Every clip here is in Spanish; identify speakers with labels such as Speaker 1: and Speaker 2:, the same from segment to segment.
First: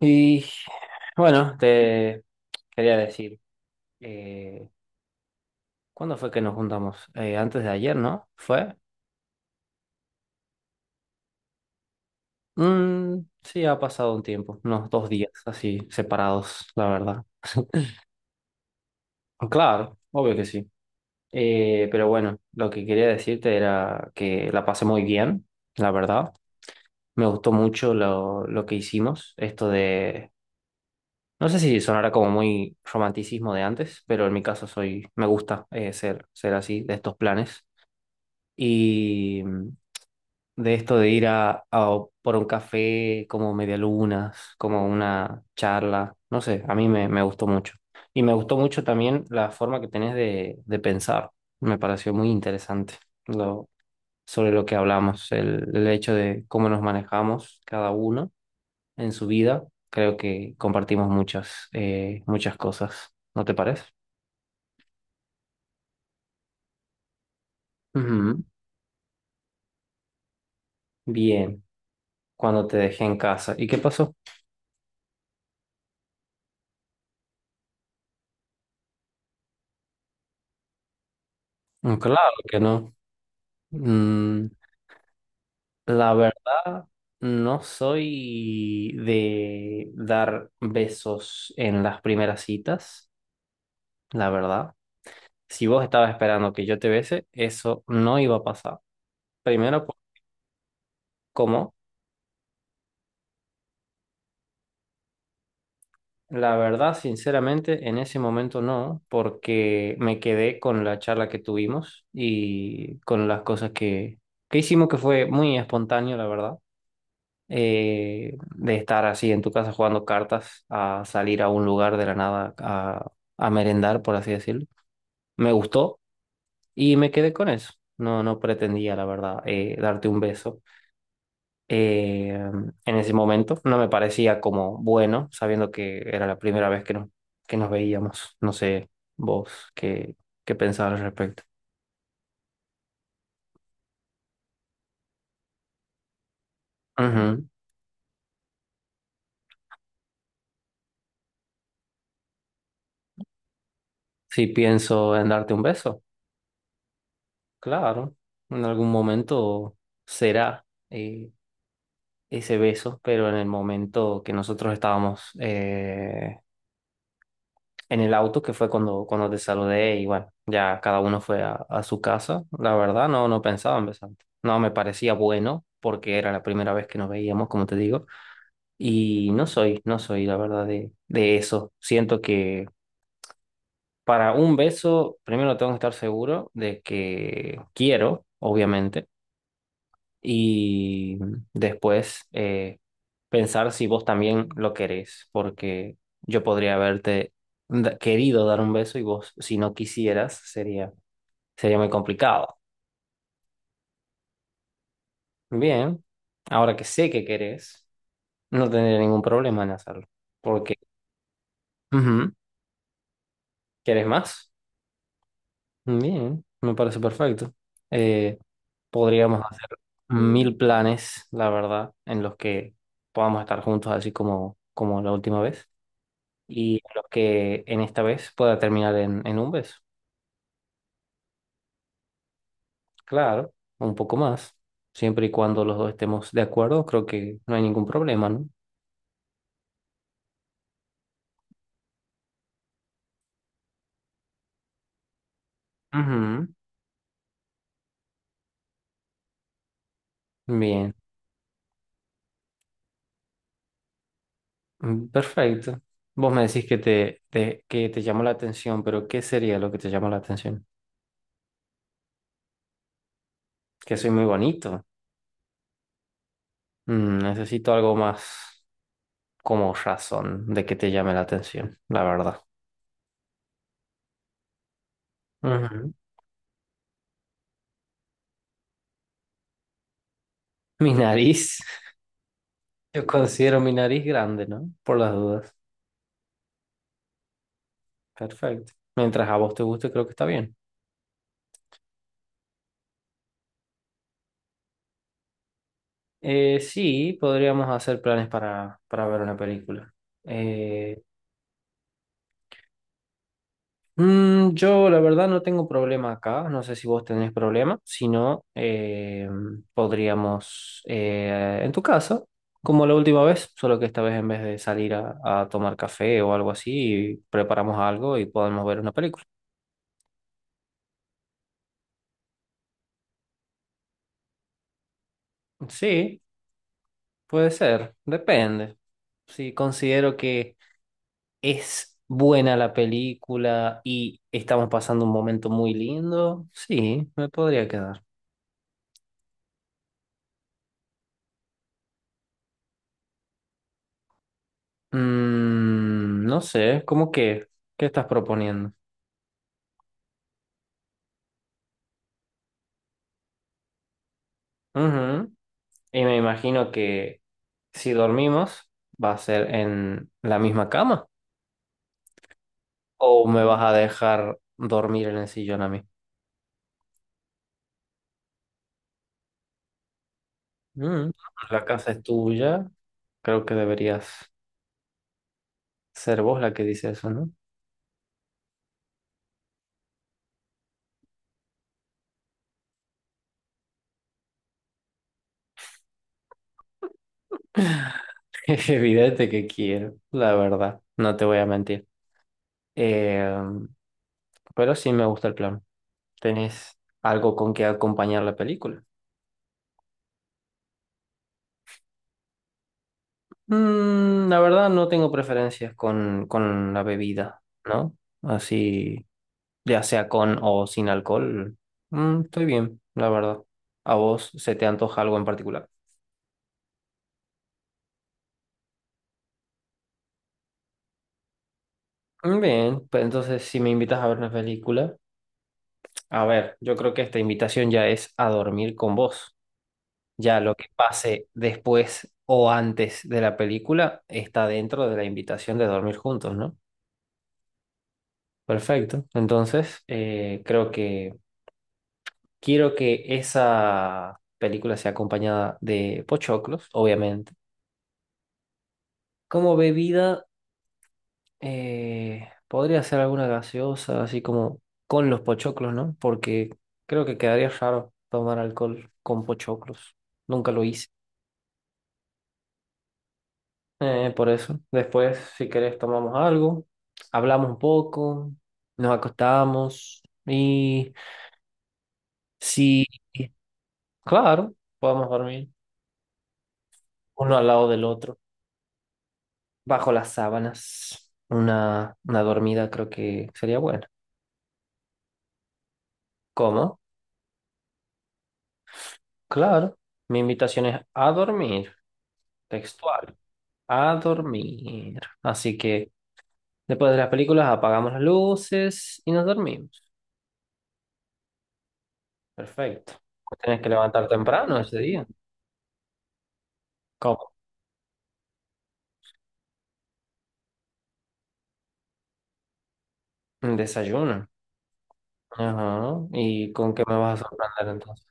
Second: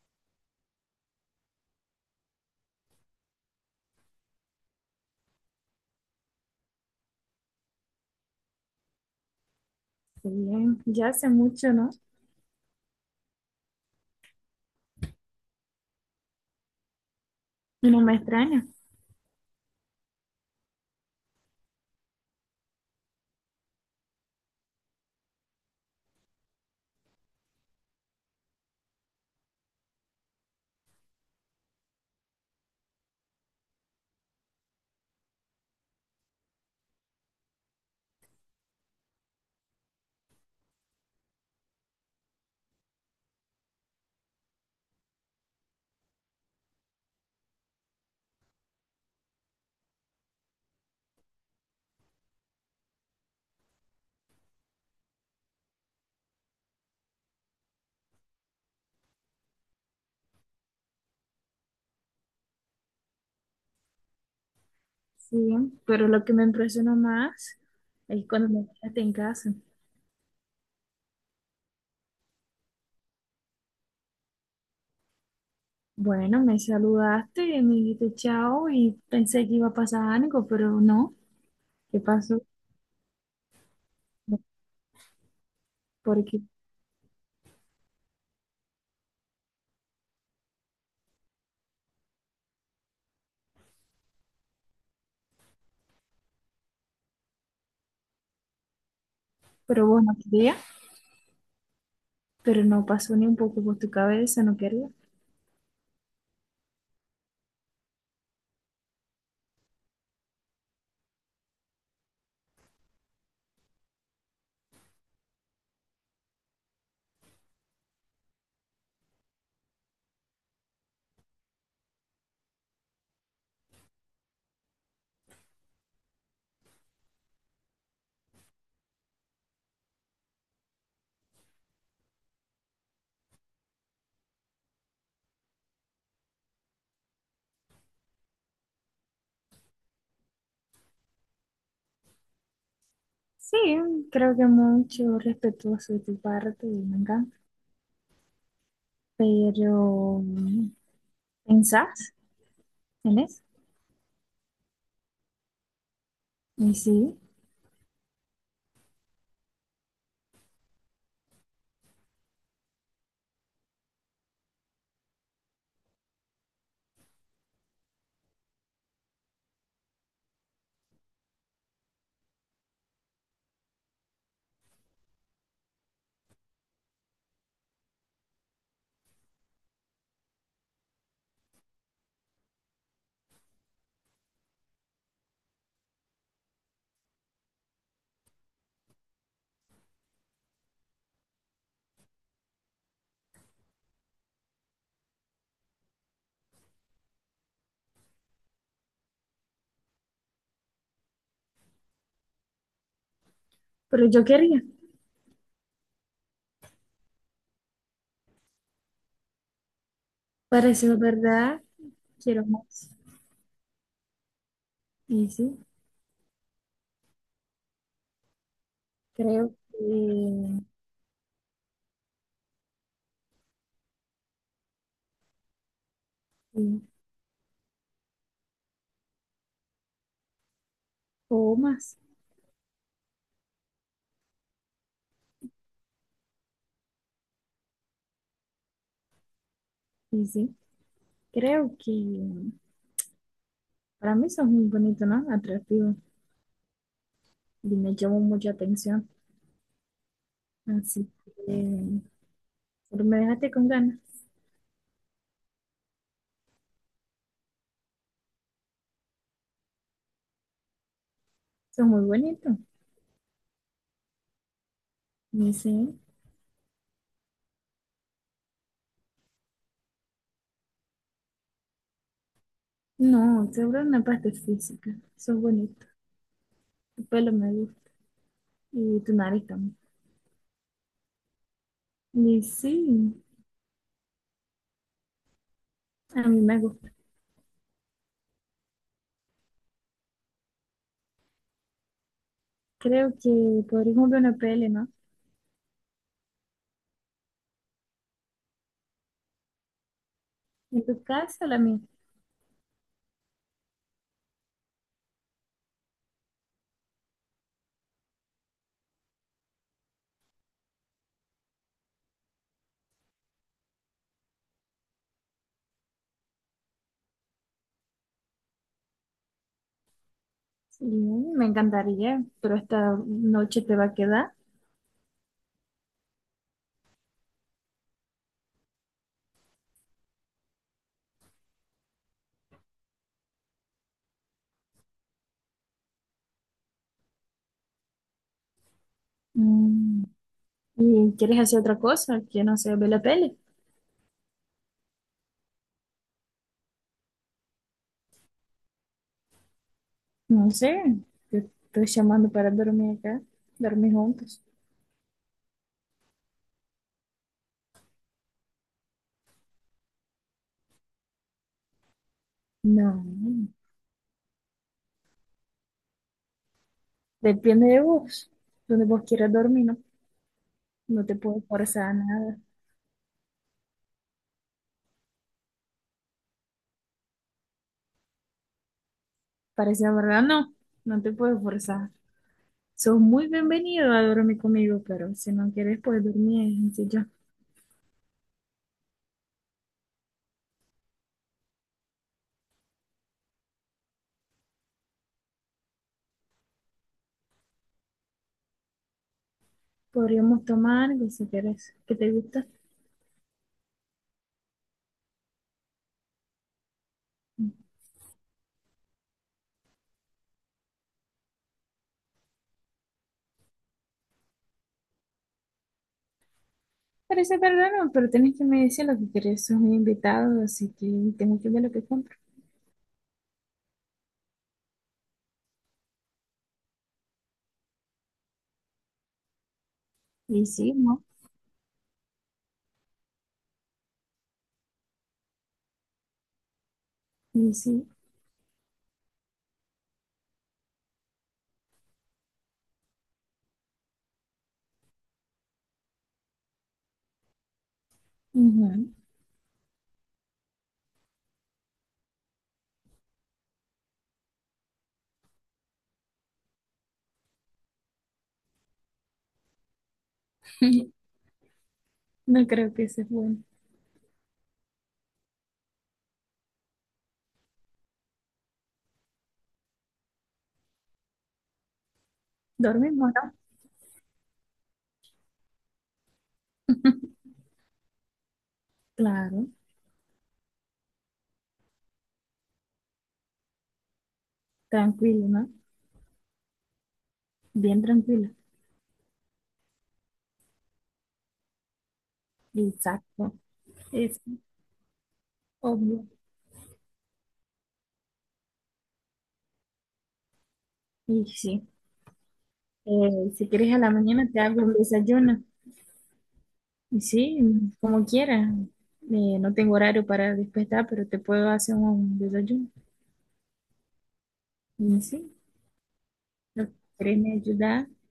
Speaker 1: Y bueno, te quería decir, eh, ¿cuándo fue que nos juntamos? Antes de ayer, ¿no? ¿Fue?
Speaker 2: Bien, ya hace mucho, ¿no?
Speaker 1: Mm, sí, ha pasado un tiempo, unos dos días así separados, la verdad.
Speaker 2: Y no me extraña.
Speaker 1: Claro, obvio que sí. Pero bueno, lo que quería decirte era que la pasé muy bien, la verdad. Me gustó mucho lo que hicimos, esto de, no sé si sonará como muy romanticismo de antes, pero en mi caso soy, me gusta ser así, de estos planes. Y mm, de esto de ir a por un café como medialunas, como una charla, no sé, a me gustó mucho. Y me gustó mucho también la forma que tenés de pensar. Me pareció muy interesante lo, sobre lo que hablamos, el hecho de cómo nos manejamos cada uno en su vida. Creo que compartimos muchas, muchas cosas, ¿no te parece?
Speaker 2: Sí, pero lo que me impresiona más es
Speaker 1: Ujú.
Speaker 2: cuando me quedaste en casa.
Speaker 1: Bien, cuando te dejé en casa. ¿Y qué pasó?
Speaker 2: Bueno, me saludaste y me dijiste chao y pensé que iba a pasar algo, pero no. ¿Qué
Speaker 1: Claro
Speaker 2: pasó?
Speaker 1: que no. Mm, la
Speaker 2: Porque,
Speaker 1: verdad, no soy de dar besos en las primeras citas, la verdad. Si vos estabas esperando que yo te bese, eso no iba a pasar. Primero,
Speaker 2: pero bueno, quería,
Speaker 1: ¿cómo?
Speaker 2: pero no pasó ni un poco por tu cabeza, no quería.
Speaker 1: La verdad, sinceramente, en ese momento no, porque me quedé con la charla que tuvimos y con las cosas que hicimos, que fue muy espontáneo, la verdad. De estar así en tu casa jugando cartas a salir a un lugar de la nada a merendar, por así decirlo. Me gustó y me quedé con eso. No, no pretendía, la verdad, darte un beso. eh, en ese momento no me parecía como bueno, sabiendo que era la primera vez que nos veíamos. No sé vos qué, qué pensabas al respecto.
Speaker 2: Sí, creo que mucho respetuoso de tu parte y me encanta.
Speaker 1: Ujú.
Speaker 2: Pero, ¿pensás en eso?
Speaker 1: Si pienso en darte un beso,
Speaker 2: Y sí,
Speaker 1: claro, en algún momento será. Ese beso, pero en el momento que nosotros estábamos en el auto, que fue cuando te saludé y bueno, ya cada uno fue a su casa, la verdad no, no pensaba en besarte. No me parecía bueno porque era la primera vez que nos veíamos, como te digo, y no soy, no soy la verdad de eso. Siento que para un beso, primero tengo que estar seguro de que quiero, obviamente y después pensar si vos también lo querés, porque yo podría haberte querido dar un beso y vos, si no quisieras, sería, sería muy complicado.
Speaker 2: pero yo quería.
Speaker 1: Bien, ahora que sé que querés, no tendría ningún problema en hacerlo, porque
Speaker 2: Pareció verdad.
Speaker 1: ujú,
Speaker 2: Quiero más.
Speaker 1: ¿querés más?
Speaker 2: Y sí,
Speaker 1: Bien, me parece perfecto. Eh, Podríamos
Speaker 2: creo
Speaker 1: hacer mil
Speaker 2: que...
Speaker 1: planes, la verdad, en los que podamos estar juntos así como, como la última vez. Y
Speaker 2: Sí,
Speaker 1: a los que en esta vez pueda terminar en un beso.
Speaker 2: o más.
Speaker 1: Claro, un poco más. Siempre y cuando los dos estemos de acuerdo, creo que no hay ningún problema, ¿no?
Speaker 2: Y sí, creo que... Para mí son muy bonitos, ¿no? Atractivos.
Speaker 1: Ujú,
Speaker 2: Y me llamó mucha atención.
Speaker 1: bien,
Speaker 2: Así que... pero me dejaste con ganas.
Speaker 1: mm, perfecto. Vos me decís que te llamó la atención, pero ¿qué sería lo que te llamó la atención?
Speaker 2: Son muy bonitos.
Speaker 1: Que soy muy bonito.
Speaker 2: Y sí.
Speaker 1: Mm, necesito algo más como razón de que te llame la atención, la verdad.
Speaker 2: No, sobre una parte física. Son bonitos.
Speaker 1: Ujú.
Speaker 2: Tu pelo me gusta. Y tu nariz también.
Speaker 1: Mi nariz.
Speaker 2: Y sí,
Speaker 1: Yo considero mi nariz grande, ¿no? Por las dudas.
Speaker 2: a mí me gusta.
Speaker 1: Perfecto. Mientras a vos te guste, creo que está bien.
Speaker 2: Creo que podríamos ver una peli, ¿no?
Speaker 1: Sí, podríamos hacer planes para ver una película.
Speaker 2: ¿En
Speaker 1: Eh,
Speaker 2: tu casa o la mía?
Speaker 1: mm, yo, la verdad, no tengo problema acá. No sé si vos tenés problema. Si no, podríamos en tu casa, como la última vez, solo que esta vez en vez de salir a tomar café o algo así, preparamos algo y podemos ver una película.
Speaker 2: Sí, me encantaría, pero esta noche te va a quedar.
Speaker 1: Sí, puede ser. Depende. Sí, considero que es buena la película y estamos pasando un momento muy lindo. Sí, me podría quedar.
Speaker 2: Mm, ¿y quieres hacer otra cosa? Que no sé, ver la peli.
Speaker 1: Mm, no sé, ¿cómo qué? ¿Qué estás proponiendo?
Speaker 2: No sé, te estoy llamando para dormir acá, dormir juntos.
Speaker 1: Ujú. Y me imagino que si dormimos va a ser en la misma cama
Speaker 2: No,
Speaker 1: o me vas a dejar dormir en el sillón a mí.
Speaker 2: depende de vos, donde vos quieras dormir, ¿no? No
Speaker 1: Mm,
Speaker 2: te puedo
Speaker 1: la
Speaker 2: forzar
Speaker 1: casa
Speaker 2: a
Speaker 1: es
Speaker 2: nada.
Speaker 1: tuya, creo que deberías ser vos la que dice eso, ¿no?
Speaker 2: Parece la verdad, no, no te puedo forzar. Sos muy bienvenido a dormir conmigo, pero si no quieres, puedes dormir en el sillón.
Speaker 1: Es evidente que quiero, la verdad, no te voy a mentir. Eh, pero sí me gusta el plan. ¿Tenés algo con que acompañar la película?
Speaker 2: Podríamos tomar algo si quieres. ¿Qué te gusta?
Speaker 1: Mm, la verdad no tengo preferencias con la bebida, ¿no? Así, ya sea con o sin alcohol. Mm, estoy bien, la verdad. ¿A vos se te antoja algo en particular?
Speaker 2: Parece raro, pero tenés que me decir lo que querés. Sos mi invitado, así que tengo que ver lo que compro.
Speaker 1: Mm, bien, pues entonces si me invitas a ver una película, a ver, yo creo que esta invitación ya es a dormir con vos. Ya
Speaker 2: Y
Speaker 1: lo que
Speaker 2: sí, ¿no?
Speaker 1: pase después o antes de la película está dentro de la invitación de dormir juntos, ¿no?
Speaker 2: Y sí,
Speaker 1: Perfecto. Entonces, creo que quiero que esa película sea acompañada de pochoclos, obviamente.
Speaker 2: ujú.
Speaker 1: Como bebida, podría ser alguna gaseosa, así como con los pochoclos, ¿no? Porque creo que quedaría raro tomar alcohol con pochoclos. Nunca lo hice.
Speaker 2: No creo que sea bueno.
Speaker 1: Por eso. Después, si querés, tomamos algo, hablamos un poco, nos acostamos y si,
Speaker 2: Dormimos, ¿no?
Speaker 1: claro, podemos dormir uno al lado del otro,
Speaker 2: Claro,
Speaker 1: bajo las sábanas. Una dormida creo que sería buena.
Speaker 2: tranquilo, ¿no?
Speaker 1: ¿Cómo?
Speaker 2: Bien tranquilo.
Speaker 1: Claro. Mi invitación es a dormir, textual,
Speaker 2: Exacto.
Speaker 1: a
Speaker 2: Es
Speaker 1: dormir. Así que
Speaker 2: obvio.
Speaker 1: después de las películas apagamos las luces y nos dormimos.
Speaker 2: Y sí,
Speaker 1: Perfecto.
Speaker 2: si
Speaker 1: Tienes que
Speaker 2: quieres a la
Speaker 1: levantar
Speaker 2: mañana te
Speaker 1: temprano
Speaker 2: hago un
Speaker 1: ese día.
Speaker 2: desayuno. Y
Speaker 1: ¿Cómo?
Speaker 2: sí, como quieras. No tengo horario para despertar, pero te puedo hacer un desayuno.
Speaker 1: Un desayuno.
Speaker 2: Y sí,
Speaker 1: Ajá. ¿Y
Speaker 2: lo
Speaker 1: con
Speaker 2: que
Speaker 1: qué me
Speaker 2: querés
Speaker 1: vas a
Speaker 2: me
Speaker 1: sorprender
Speaker 2: ayudar.
Speaker 1: entonces?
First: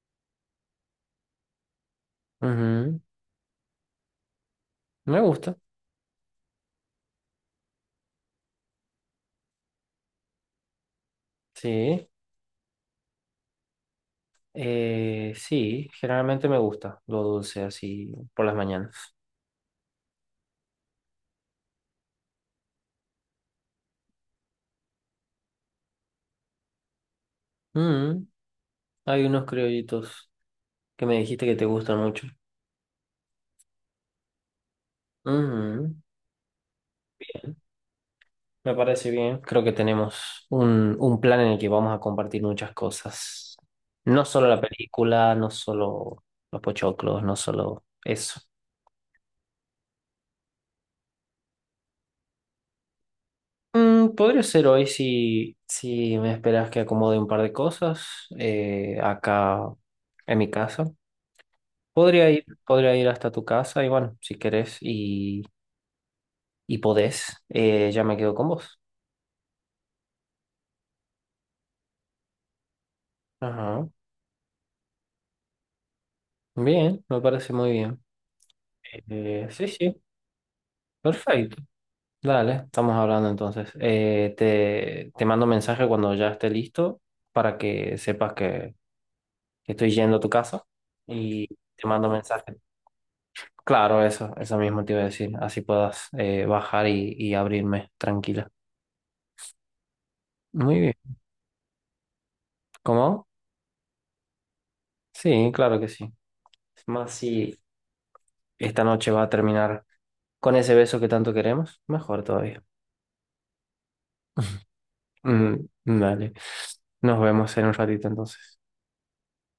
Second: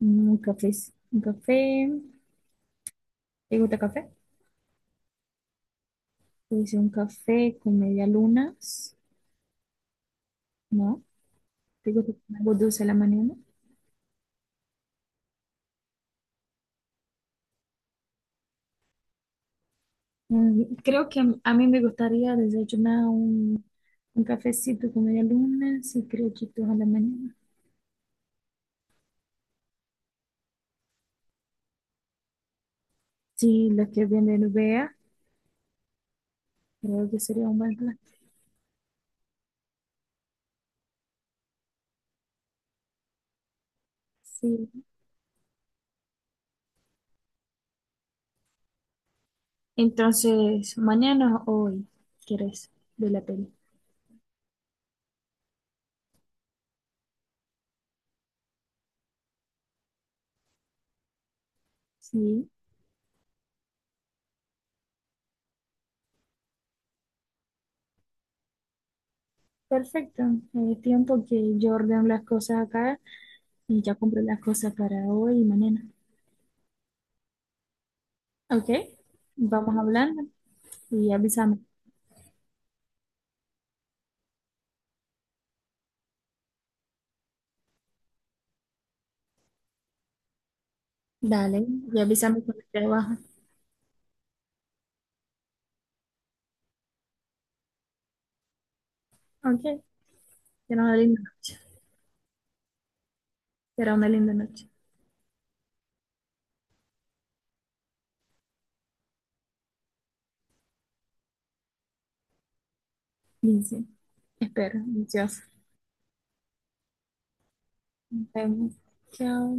Speaker 2: Mm, un café, un café.
Speaker 1: Ujú.
Speaker 2: ¿Te gusta café?
Speaker 1: Me gusta.
Speaker 2: Pues un café con media lunas, ¿no? ¿Te
Speaker 1: Sí.
Speaker 2: gusta algo dulce a la mañana?
Speaker 1: Sí, generalmente me gusta lo dulce así por las mañanas.
Speaker 2: Mm, creo que a mí me gustaría desayunar un cafecito con media luna y criollitos a la mañana.
Speaker 1: Mm, hay unos criollitos que me dijiste que te gustan mucho.
Speaker 2: Sí, lo que viene en vea,
Speaker 1: Ujú,
Speaker 2: creo que sería un buen plan.
Speaker 1: me parece bien. Creo que tenemos un plan en el que vamos a compartir muchas cosas. No solo la
Speaker 2: Sí.
Speaker 1: película, no solo los pochoclos, no solo eso.
Speaker 2: Entonces, mañana o hoy, ¿quieres de la peli?
Speaker 1: Mm, podría ser hoy si, si me esperas que acomode un par de cosas acá en mi casa.
Speaker 2: Sí,
Speaker 1: Podría ir hasta tu casa y bueno, si querés y podés, ya me quedo con vos.
Speaker 2: perfecto. Es tiempo que yo ordeno las cosas acá y
Speaker 1: Ajá.
Speaker 2: ya compro las cosas para hoy y mañana.
Speaker 1: Bien, me parece muy bien.
Speaker 2: Ok,
Speaker 1: Sí,
Speaker 2: vamos
Speaker 1: sí,
Speaker 2: hablando y avísame.
Speaker 1: perfecto. Dale, estamos hablando entonces. Te mando mensaje cuando ya esté listo para que sepas que estoy yendo a tu casa y
Speaker 2: Dale,
Speaker 1: te
Speaker 2: y
Speaker 1: mando
Speaker 2: avísame
Speaker 1: mensaje.
Speaker 2: cuando esté abajo.
Speaker 1: Claro, eso mismo te iba a decir. Así puedas bajar y abrirme tranquila.
Speaker 2: Ok,
Speaker 1: Muy
Speaker 2: será
Speaker 1: bien.
Speaker 2: una linda noche.
Speaker 1: ¿Cómo?
Speaker 2: Será una linda noche.
Speaker 1: Sí, claro que sí. Es más si esta noche va a terminar con ese beso que tanto queremos, mejor todavía.
Speaker 2: Dice, espero, ansiosa.
Speaker 1: Mm, dale. Nos vemos en un ratito
Speaker 2: Nos
Speaker 1: entonces.
Speaker 2: vemos. Chao.